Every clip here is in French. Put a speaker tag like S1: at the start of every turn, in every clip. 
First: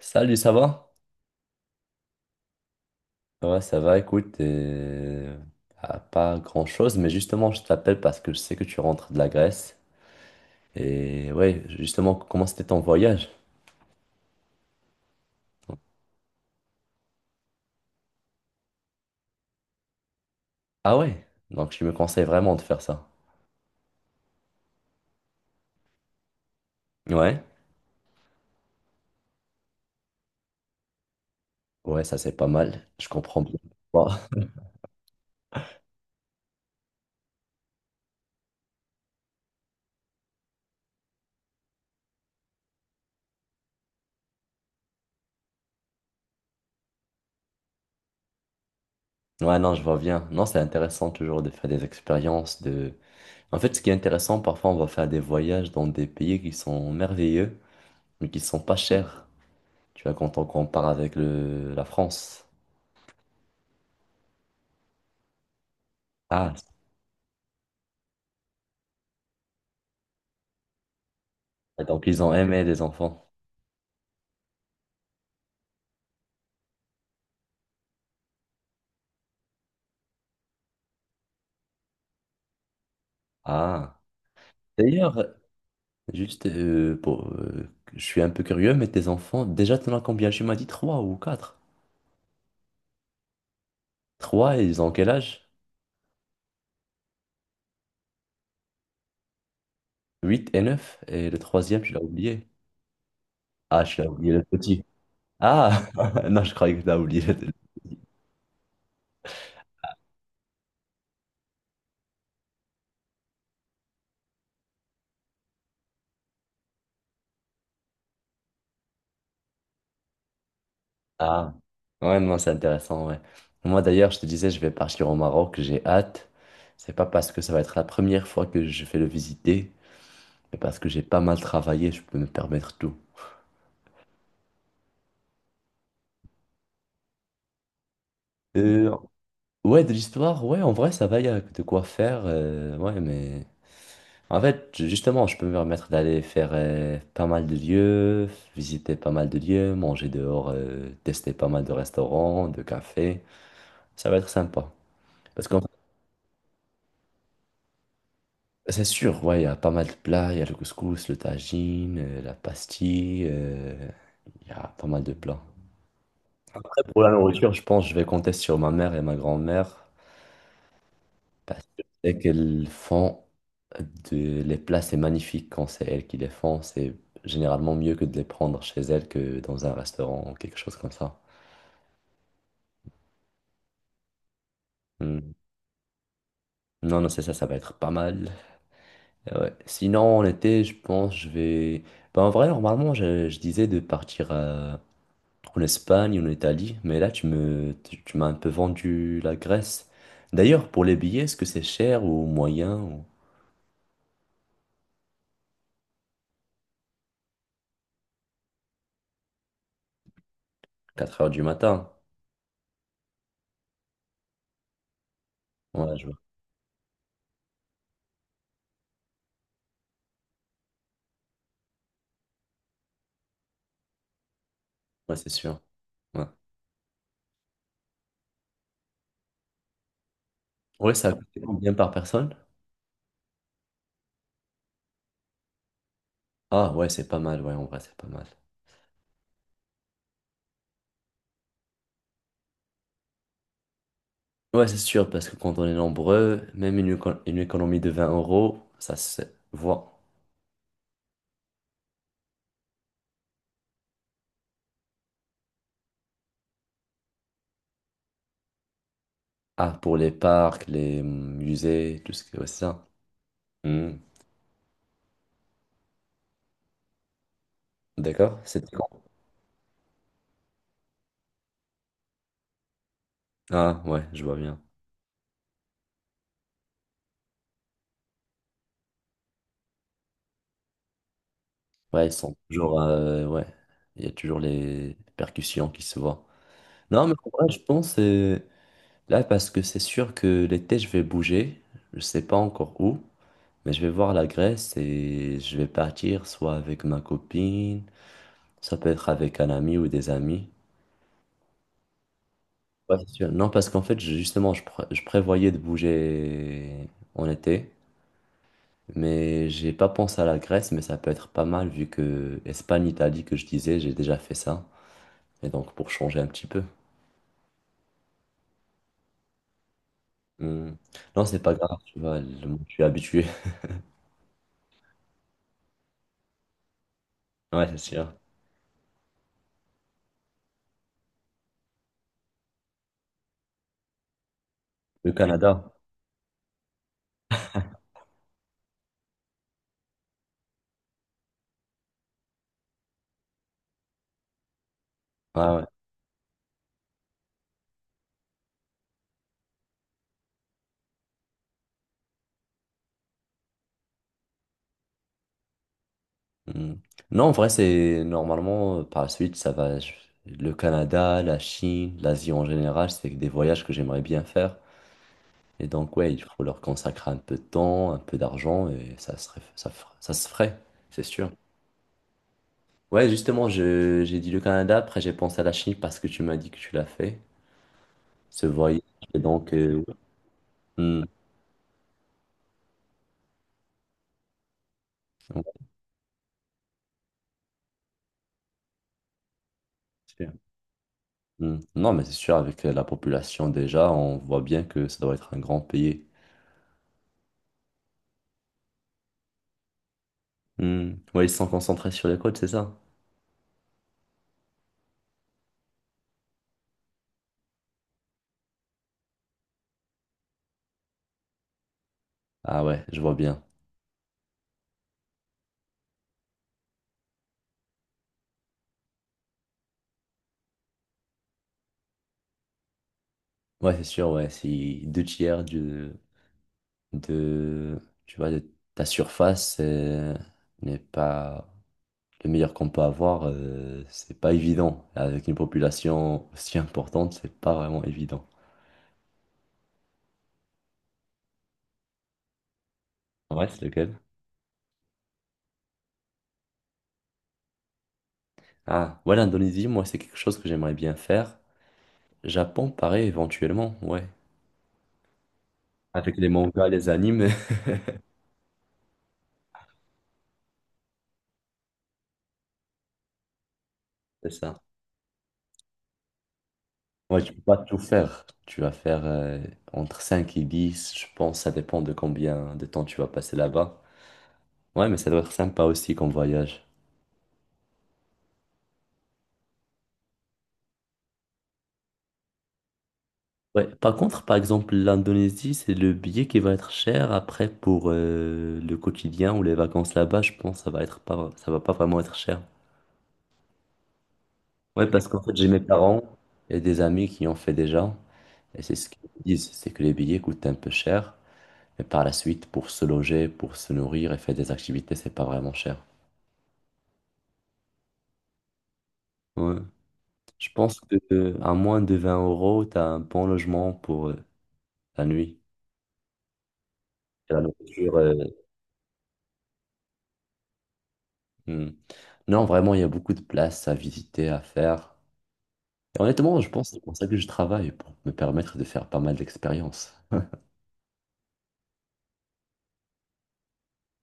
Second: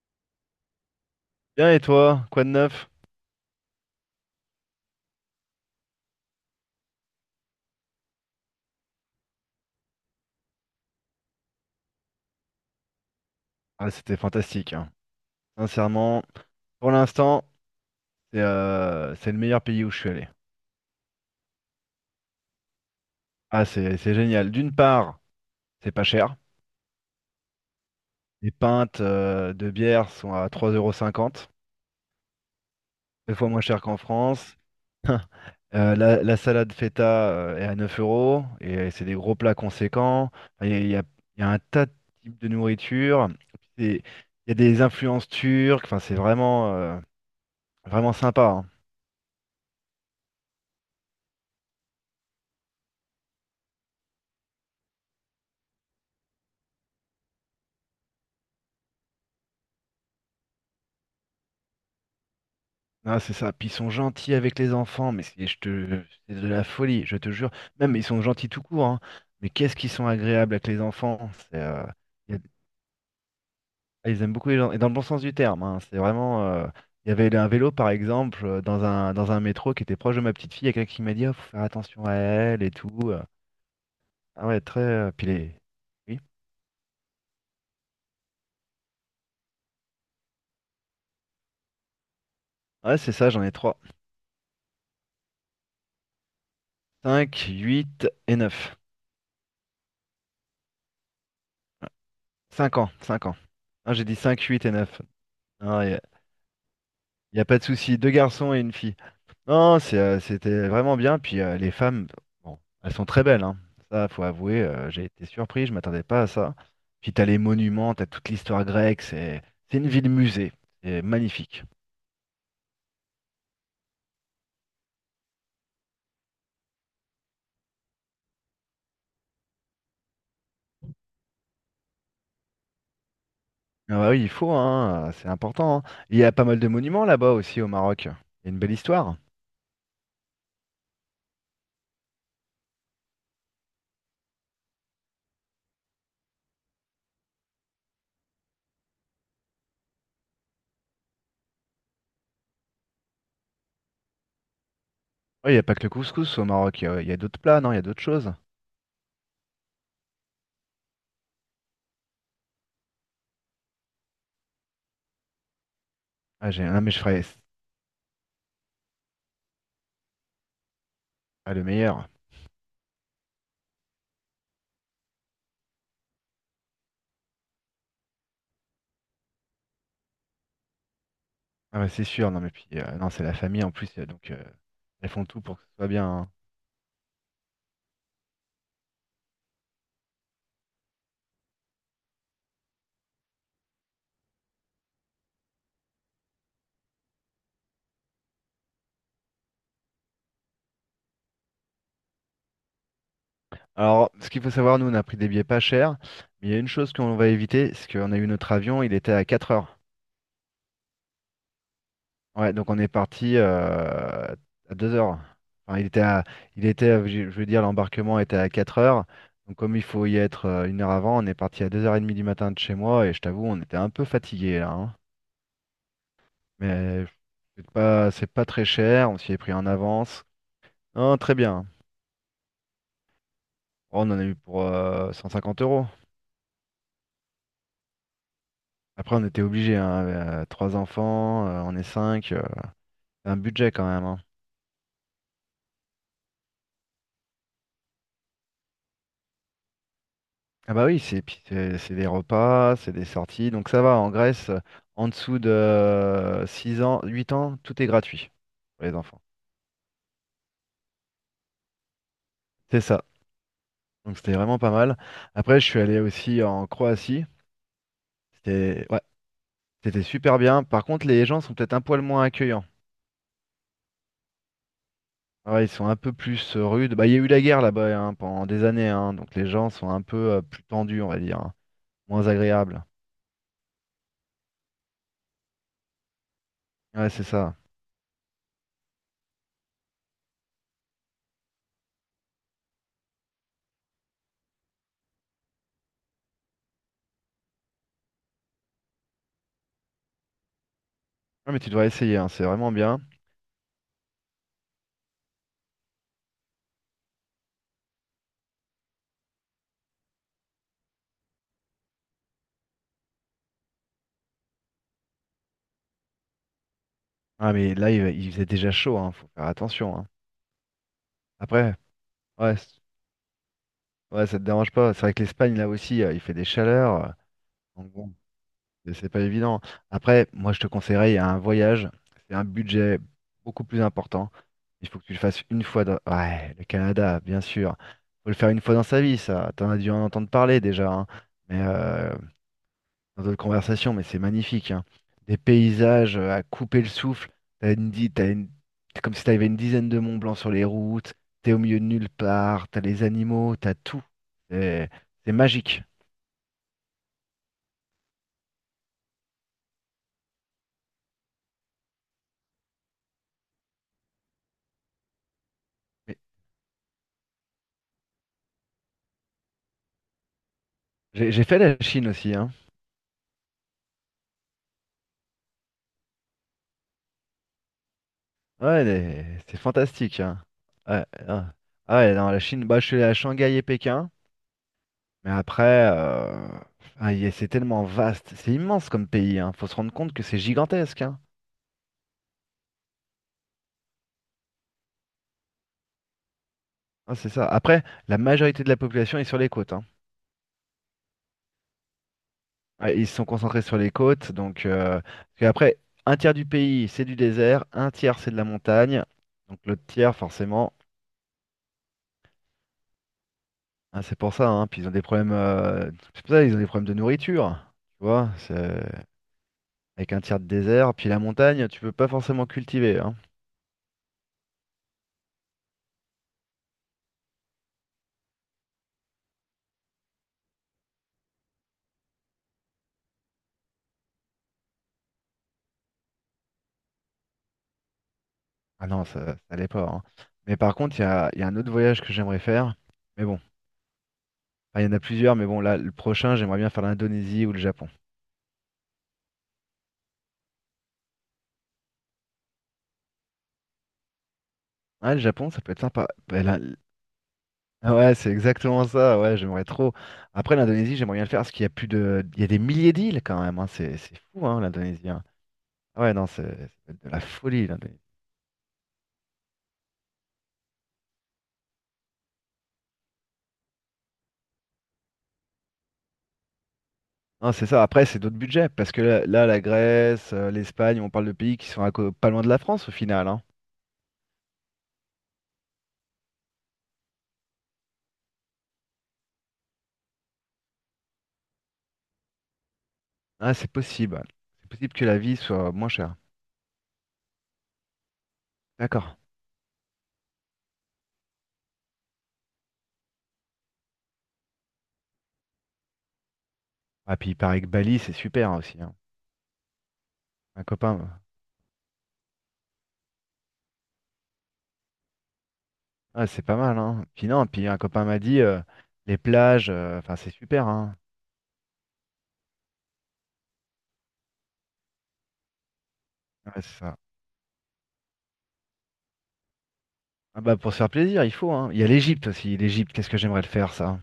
S1: Salut, ça va?
S2: Bien et toi, quoi de neuf?
S1: Ouais, ça va, écoute, ah, pas grand-chose, mais justement, je t'appelle parce que je sais que tu rentres de la Grèce. Et ouais, justement, comment c'était ton voyage?
S2: Ah, c'était fantastique, hein. Sincèrement, pour l'instant, c'est le meilleur pays où je suis allé.
S1: Ah ouais, donc je me conseille vraiment de faire ça.
S2: Ah, c'est génial. D'une part, c'est pas cher.
S1: Ouais,
S2: Les pintes de bière sont à 3,50 euros, cinquante,
S1: ouais, ça c'est pas mal, je
S2: deux
S1: comprends
S2: fois
S1: bien.
S2: moins cher qu'en
S1: Bon.
S2: France. La salade feta est à 9 euros et c'est des gros plats conséquents. Enfin, Il y a, il y a- il y a un tas de types de nourriture. C'est- Il y a des influences turques. Enfin, c'est vraiment sympa, hein.
S1: Ouais, non, je vois bien. Non, c'est intéressant toujours de faire des expériences, en fait, ce qui est intéressant, parfois, on va faire des voyages dans des pays qui sont merveilleux, mais qui sont pas chers. Tu vois, quand on compare avec la France.
S2: Ah, c'est ça. Puis ils sont gentils avec les enfants, mais c'est de
S1: Ah,
S2: la folie, je te jure. Même ils sont gentils tout court, hein. Mais qu'est-ce qu'ils sont agréables avec les enfants. C'est,
S1: et donc, ils ont
S2: y a-
S1: aimé les enfants.
S2: ah, ils aiment beaucoup les gens, et dans le bon sens du terme, hein. C'est vraiment. Il y avait un vélo, par exemple, dans un métro qui était proche de ma petite fille. Il y a quelqu'un qui m'a dit, oh, faut faire attention à elle et tout.
S1: Ah.
S2: Ah ouais, très.
S1: D'ailleurs,
S2: Puis les... Oui.
S1: juste je suis un peu curieux, mais tes enfants, déjà, t'en as combien? Tu m'as dit trois ou quatre.
S2: Ouais, c'est ça, j'en ai trois.
S1: Trois, ils ont quel âge?
S2: Cinq, huit et 9.
S1: Huit et neuf. Et le troisième, tu l'as oublié.
S2: 5 ans, 5 ans.
S1: Ah,
S2: Ah,
S1: tu
S2: j'ai
S1: l'as
S2: dit
S1: oublié
S2: 5,
S1: le
S2: 8 et
S1: petit.
S2: 9.
S1: Ah, non, je croyais que tu l'as oublié.
S2: Il n'y a pas de souci, deux garçons et une fille. Non, c'était vraiment bien. Puis les femmes, bon, elles sont très belles, hein. Ça, faut avouer, j'ai été surpris, je m'attendais pas à ça. Puis t'as les monuments, t'as toute l'histoire grecque, c'est une ville musée, c'est
S1: Ah,
S2: magnifique.
S1: ouais, non, c'est intéressant, ouais. Moi, d'ailleurs, je te disais, je vais partir au Maroc, j'ai hâte. C'est pas parce que ça va être la première fois que je vais le visiter, mais parce que j'ai pas mal travaillé, je peux me permettre tout.
S2: Ah bah oui, il faut, hein, c'est important, hein. Il y a pas mal de monuments là-bas aussi au Maroc. Il y a une belle
S1: Euh,
S2: histoire.
S1: Ouais, de l'histoire, ouais, en vrai, ça va, il y a de quoi faire, ouais. En fait, justement, je peux me permettre d'aller faire pas mal de lieux, visiter pas mal de lieux, manger dehors, tester pas mal de restaurants, de cafés. Ça va être sympa. Parce
S2: Oui, il
S1: que
S2: n'y a pas que le couscous au Maroc, il y a d'autres plats, non, il y a d'autres choses.
S1: c'est sûr, ouais, il y a pas mal de plats, il y a le couscous, le tagine, la pastille, il y a pas mal de plats.
S2: Ah, non,
S1: Après,
S2: mais je
S1: pour la
S2: ferais.
S1: nourriture, je pense que je vais compter sur ma mère et ma grand-mère.
S2: Ah, le
S1: Parce que
S2: meilleur.
S1: c'est qu'elles font les plats, c'est magnifique quand c'est elles qui les font. C'est généralement mieux que de les prendre chez elles que dans un restaurant ou quelque chose comme ça.
S2: Ah ouais, c'est sûr, non mais puis non, c'est la famille en plus, donc elles font
S1: Hmm.
S2: tout pour que ce soit bien, hein.
S1: Non, non, c'est ça, ça va être pas mal. Ouais. Sinon, en été, je pense, je vais. Bah, en vrai, normalement, je disais de partir en Espagne ou en Italie, mais là, tu m'as un peu vendu la Grèce. D'ailleurs, pour les billets, est-ce que c'est cher ou moyen ou?
S2: Alors, ce qu'il faut savoir, nous, on a pris des billets pas chers, mais il y a une chose qu'on va éviter, c'est qu'on a eu notre avion, il était à 4 heures.
S1: Quatre heures du matin?
S2: Ouais, donc on est parti à 2 heures. Enfin,
S1: Ouais, je vois.
S2: je veux dire, l'embarquement était à 4 heures. Donc comme il faut y être une heure avant, on est parti à 2h30 du matin de chez moi, et je t'avoue, on était un peu fatigué là, hein.
S1: Ouais, c'est sûr. Ouais.
S2: Mais c'est pas très cher, on s'y est pris en avance.
S1: Ouais, ça
S2: Non,
S1: coûte
S2: très bien.
S1: combien par personne?
S2: Oh, on en a eu pour 150 euros.
S1: Ah ouais, c'est pas mal, ouais, en vrai, c'est pas mal.
S2: Après, on était obligé, hein, trois enfants, on est cinq, c'est un budget quand même, hein.
S1: Ouais, c'est sûr, parce que quand on est nombreux, même une économie de 20 euros, ça se voit.
S2: Ah bah oui, c'est puis c'est des repas, c'est des sorties, donc ça va. En Grèce, en dessous de 6 ans, 8 ans, tout est gratuit pour les enfants.
S1: Ah, pour les parcs, les musées, tout ce que ouais, c'est
S2: C'est
S1: ça.
S2: ça.
S1: Hmm.
S2: Donc c'était vraiment pas mal. Après, je suis allé aussi en Croatie.
S1: D'accord, c'est
S2: C'était, ouais,
S1: quand?
S2: c'était super bien. Par contre, les gens sont peut-être un poil moins accueillants.
S1: Ah ouais, je vois bien.
S2: Ouais, ils sont un peu plus rudes. Bah, il y a eu la guerre là-bas, hein, pendant des années, hein, donc les gens sont un peu plus tendus, on va dire, hein,
S1: Ouais, ils
S2: moins
S1: sont toujours,
S2: agréables.
S1: ouais, il y a toujours les percussions qui se voient. Non,
S2: Ouais,
S1: mais
S2: c'est
S1: en vrai,
S2: ça.
S1: je pense, là, parce que c'est sûr que l'été, je vais bouger, je sais pas encore où. Mais je vais voir la Grèce et je vais partir soit avec ma copine, ça peut être avec un ami ou des amis.
S2: Ouais, mais tu devrais essayer, hein, c'est vraiment
S1: Ouais,
S2: bien.
S1: c'est sûr. Non, parce qu'en fait, justement, je prévoyais de bouger en été, mais j'ai pas pensé à la Grèce, mais ça peut être pas mal vu que Espagne, Italie, que je disais, j'ai déjà fait ça. Et donc, pour changer un petit peu.
S2: Ah, mais là, il faisait déjà chaud, hein, faut faire attention, hein.
S1: Hmm. Non, c'est pas
S2: Après,
S1: grave, tu vois,
S2: ouais,
S1: je suis habitué.
S2: ouais, ça te dérange pas. C'est vrai que l'Espagne, là aussi, il fait des chaleurs. euh,
S1: Ouais, c'est
S2: donc
S1: sûr.
S2: bon. Et c'est pas évident. Après, moi, je te conseillerais il y a un voyage. C'est un budget beaucoup plus important. Il faut que
S1: Le
S2: tu le fasses une
S1: Canada.
S2: fois dans... Ouais, le Canada, bien sûr. Faut le faire une fois dans sa vie, ça. T'en as dû en entendre parler déjà, hein. Mais dans d'autres conversations, mais c'est magnifique, hein. Des
S1: Ouais, ouais.
S2: paysages à couper le souffle. T'as une... C'est comme si t'avais une dizaine de Mont Blanc sur les routes. T'es au milieu de nulle part. T'as les animaux, t'as tout. C'est c'est magique.
S1: Hmm. Non, en vrai, c'est normalement, par la suite, ça va. Le Canada, la Chine, l'Asie en général, c'est des voyages que j'aimerais bien faire. Et donc, ouais,
S2: Mais
S1: il faut leur consacrer un peu de temps, un peu d'argent, et ça serait, ça se ferait, c'est sûr.
S2: j'ai fait la Chine aussi, hein.
S1: Ouais, justement, j'ai dit le Canada, après j'ai pensé à la Chine parce que tu m'as dit que tu l'as fait, ce voyage.
S2: Ouais,
S1: Et donc,
S2: c'est fantastique, hein.
S1: hmm,
S2: Ouais, hein. Ah ouais, non, la Chine, bah, je suis allé à Shanghai et Pékin, mais après,
S1: ouais,
S2: c'est tellement vaste, c'est immense comme pays, hein. Faut se rendre compte
S1: c'est
S2: que
S1: sûr.
S2: c'est gigantesque, hein.
S1: Hmm. Non, mais c'est sûr, avec la population déjà, on voit bien que ça doit être un grand pays.
S2: Ah, c'est ça. Après, la majorité de la population est sur les côtes, hein.
S1: Hmm. Ouais, ils sont concentrés sur les côtes, c'est ça?
S2: Ouais, ils se sont concentrés sur les côtes, donc parce qu'après, un tiers du pays, c'est du désert, un tiers, c'est de la montagne, donc l'autre tiers, forcément,
S1: Ah ouais, je vois bien.
S2: hein, c'est pour ça, hein. Puis ils ont des problèmes, c'est pour ça, ils ont des problèmes de nourriture, tu vois, c'est... Avec un tiers de désert, puis la montagne, tu peux pas forcément cultiver, hein.
S1: Ouais, c'est sûr, ouais, si deux tiers de, tu vois, de ta surface n'est pas le meilleur qu'on peut avoir, c'est pas évident. Avec une population aussi importante, c'est pas vraiment évident.
S2: Ah non, ça allait pas, hein. Mais par contre, il y a un autre voyage que j'aimerais faire. Mais bon, enfin,
S1: Ouais, c'est lequel?
S2: il y en a plusieurs, mais bon, là, le prochain, j'aimerais bien faire l'Indonésie ou le Japon.
S1: Ah, ouais, l'Indonésie, moi, c'est quelque chose que j'aimerais bien faire. Japon, pareil, éventuellement, ouais.
S2: Ah, le Japon, ça peut être sympa.
S1: Avec les
S2: Bah, là,
S1: mangas, les animes,
S2: ah ouais, c'est exactement ça, ouais, j'aimerais trop. Après, l'Indonésie, j'aimerais bien le faire, parce qu'il y a plus de... Il y a des milliers d'îles, quand même, hein. C'est
S1: c'est
S2: fou,
S1: ça.
S2: hein, l'Indonésie, hein. Ah ouais, non, c'est de
S1: Moi,
S2: la
S1: je peux pas
S2: folie,
S1: tout
S2: l'Indonésie.
S1: faire. Tu vas faire entre 5 et 10, je pense, ça dépend de combien de temps tu vas passer là-bas. Ouais, mais ça doit être sympa aussi comme voyage.
S2: Non, c'est ça. Après, c'est d'autres budgets, parce que là, la Grèce, l'Espagne, on parle de pays qui sont pas loin de la France, au final, hein.
S1: Ouais, par contre, par exemple, l'Indonésie, c'est le billet qui va être cher. Après, pour le quotidien ou les vacances là-bas, je pense que ça va être pas, ça va pas vraiment être cher.
S2: Ah, c'est possible. C'est
S1: Ouais,
S2: possible que
S1: parce
S2: la
S1: qu'en fait,
S2: vie
S1: j'ai mes
S2: soit moins
S1: parents
S2: chère.
S1: et des amis qui ont fait déjà. Et c'est ce qu'ils
S2: D'accord.
S1: disent, c'est que les billets coûtent un peu cher. Mais par la suite, pour se loger, pour se nourrir et faire des activités, c'est pas vraiment cher.
S2: Ah, puis il paraît que Bali, c'est super aussi, hein.
S1: Ouais. Je
S2: Un
S1: pense que
S2: copain.
S1: à moins de 20 euros, tu as un bon logement pour la nuit.
S2: Ah, c'est pas mal, hein. Puis
S1: Et la
S2: non, puis un
S1: nourriture,
S2: copain m'a dit les plages, enfin, c'est super, hein.
S1: hmm. Non, vraiment, il y a beaucoup de places à visiter, à faire. Et honnêtement, je
S2: Ouais,
S1: pense que
S2: c'est
S1: c'est pour
S2: ça.
S1: ça que je travaille, pour me permettre de faire pas mal d'expériences.
S2: Ah bah pour se faire plaisir, il faut, hein. Il y a l'Égypte aussi. L'Égypte, qu'est-ce que j'aimerais le faire, ça?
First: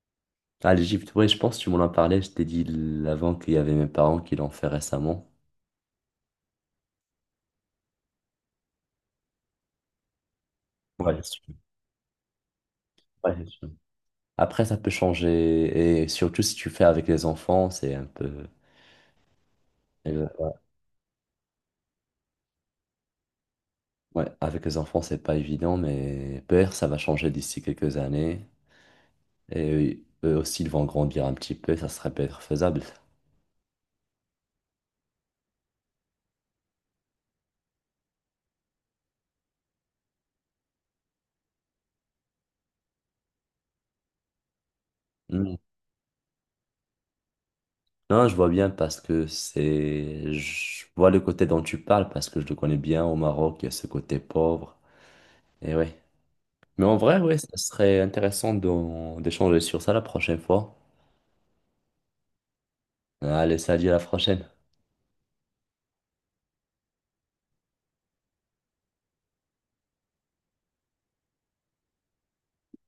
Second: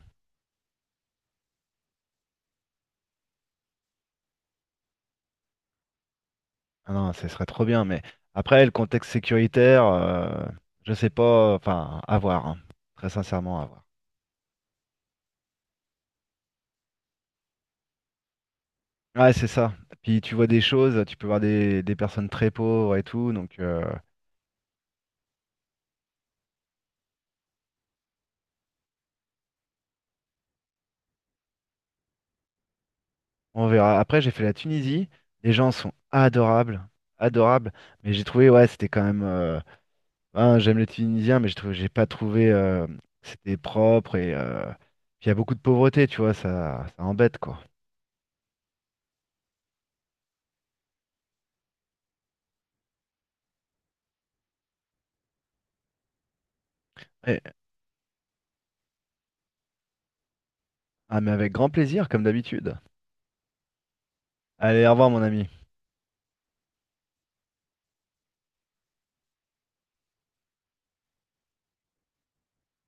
S1: Ah, l'Égypte, oui, je pense que tu m'en as parlé, je t'ai dit avant qu'il y avait mes parents qui l'ont fait récemment.
S2: Ah non, ce serait trop bien, mais après, le contexte sécuritaire, je sais
S1: Ouais, c'est sûr.
S2: pas, enfin, à voir, hein. Très
S1: Ouais, c'est
S2: sincèrement, à
S1: sûr.
S2: voir.
S1: Après, ça peut changer, et surtout si tu fais avec les enfants, c'est un peu...
S2: Ouais, c'est ça. Puis tu vois des choses, tu peux voir des personnes très pauvres et tout, donc.
S1: Ouais, avec les enfants, c'est pas évident, mais peut-être ça va changer d'ici quelques années. Et eux aussi, ils vont grandir un petit peu, ça serait peut-être faisable.
S2: On verra. Après, j'ai fait la Tunisie. Les gens sont adorables, adorables. Mais j'ai trouvé, ouais, c'était quand même. Ben, j'aime les Tunisiens, mais j'ai trouvé, j'ai pas trouvé. C'était propre et puis il y a
S1: Mm.
S2: beaucoup de pauvreté, tu vois, ça embête quoi.
S1: Non, je vois bien parce que c'est. Je vois le côté dont tu parles parce que je le connais bien au Maroc, il y a ce côté pauvre. Et ouais. Mais en vrai, ouais,
S2: Et-
S1: ça serait intéressant d'échanger sur ça la prochaine fois.
S2: ah, mais avec grand plaisir, comme d'habitude.
S1: Allez, salut, à la prochaine.
S2: Allez, au revoir, mon ami.